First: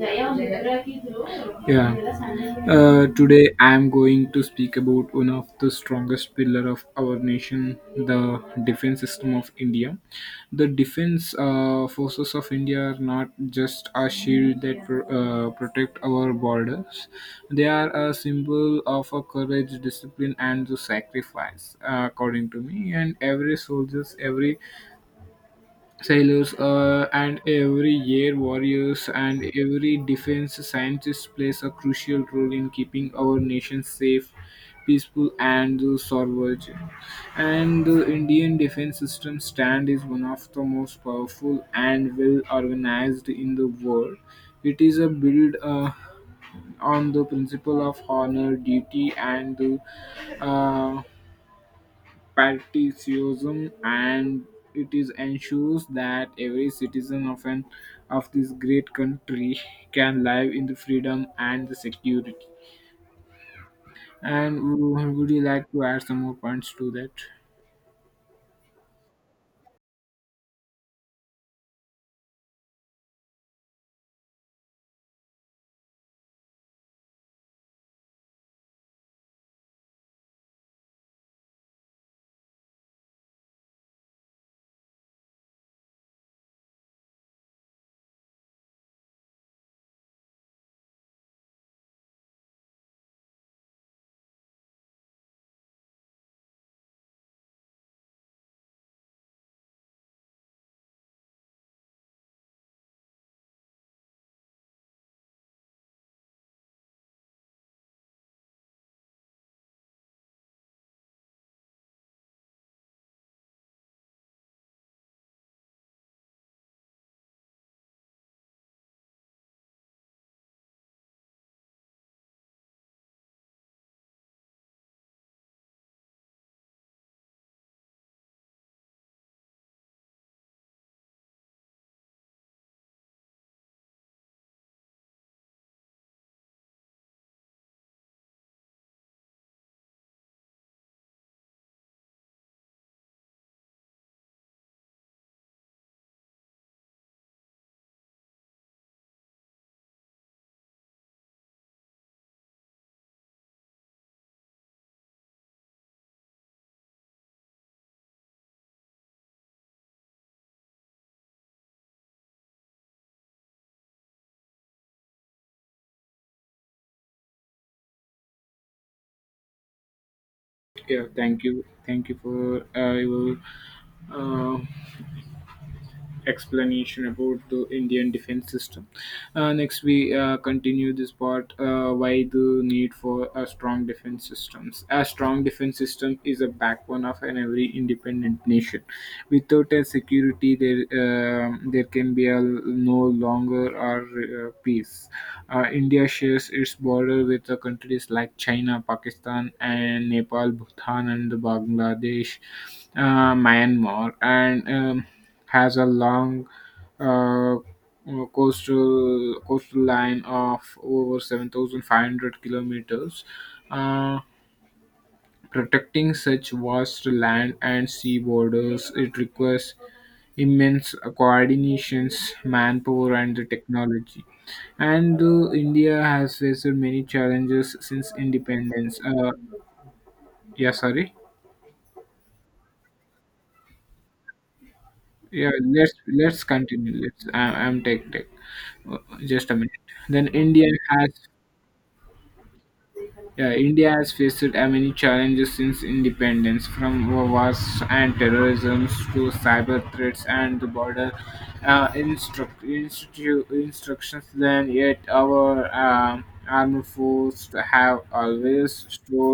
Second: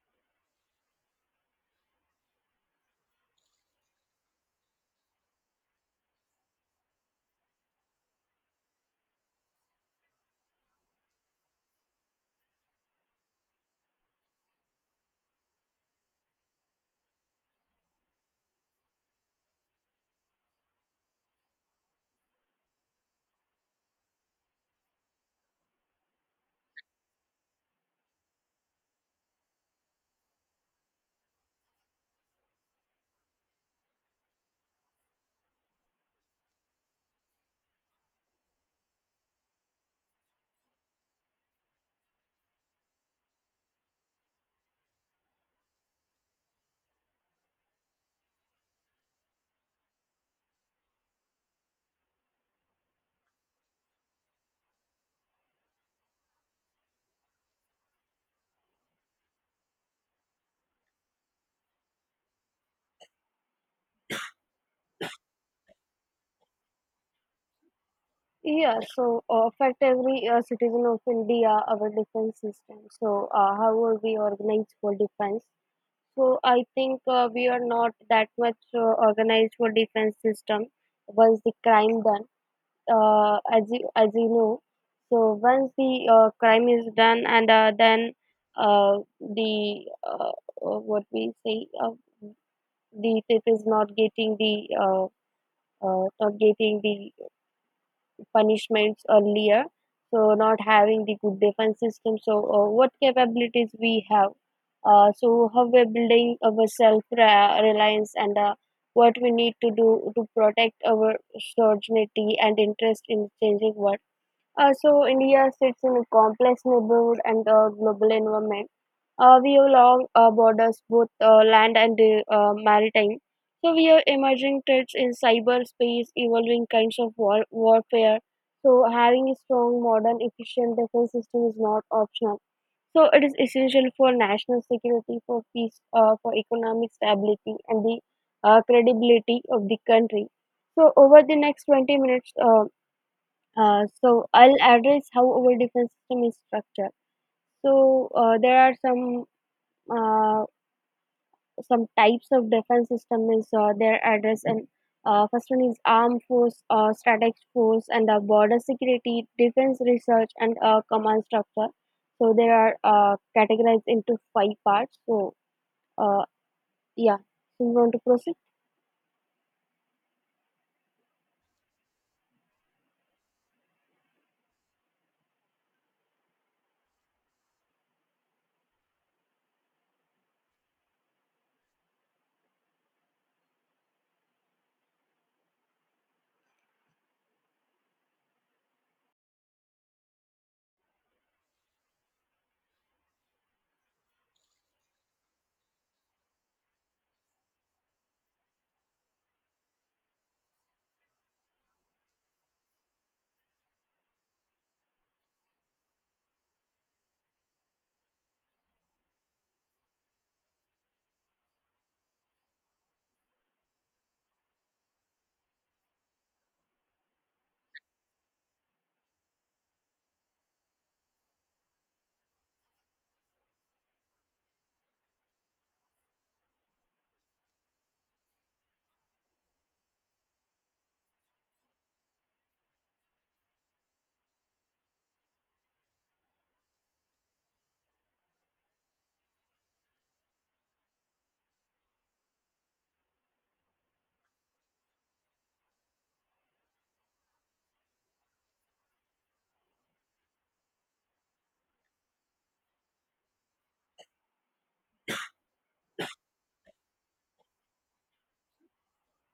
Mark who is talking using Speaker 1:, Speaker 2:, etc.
Speaker 1: Yeah. Today I am going to speak about one of the strongest pillar of our nation, the defense system of India. The defense forces of India are not just a shield that protect our borders; they are a symbol of a courage, discipline, and the sacrifice. According to me, and every soldiers, every sailors, and every year warriors and every defense scientist plays a crucial role in keeping our nation safe, peaceful, and sovereign. And the Indian defense system stand is one of the most powerful and well organized in the world. It is a build. On the principle of honor, duty, and uh, patriotism and it is ensures that every citizen of this great country can live in the freedom and the security and would you like to add some more points to that?
Speaker 2: Yeah, so affect every citizen of India, our defense system. So, how are we organized for defense? So, I think we are not that much organized for defense system. Once the crime done, as you know, so once the crime is done, and then the what we say, the it is not getting the not getting the punishments earlier, so not having the good defense system. So, what capabilities we have? So, how we're building our self reliance and what we need to do to protect our sovereignty and interest in changing world . So India sits in a complex neighborhood and a global environment. We have long borders, both land and maritime. So we have emerging threats in cyberspace, evolving kinds of warfare. So having a strong, modern, efficient defense system is not optional. So it is essential for national security, for peace, for economic stability, and the credibility of the country. So over the next 20 minutes, so I'll address how our defense system is structured. So there are uh, some types of defense system is their address and first one is armed force, static force, and border security, defense research, and command structure. So there are categorized into 5 parts. So uh, yeah, so you want to proceed?
Speaker 1: Yeah, thank you, for your uh, explanation about the Indian defense system. Next, we continue this part, why the need for a strong defense systems. A strong defense system is a backbone of an every independent nation. Without a security, there can be a no longer our peace. India shares its border with the countries like China, Pakistan, and Nepal, Bhutan, and Bangladesh, Myanmar, and has a long uh, coastal line of over 7,500 kilometers. Uh, protecting such vast land and sea borders, it requires immense coordinations, manpower, and the technology. And India has faced many challenges since independence. Yeah, sorry. Yeah, let's continue. Let's I, I'm tech tech Uh, just a minute. Then india has Yeah, India has faced many challenges since independence, from wars and terrorism to cyber threats and the border instructions. Then, yet our armed forces have always stood,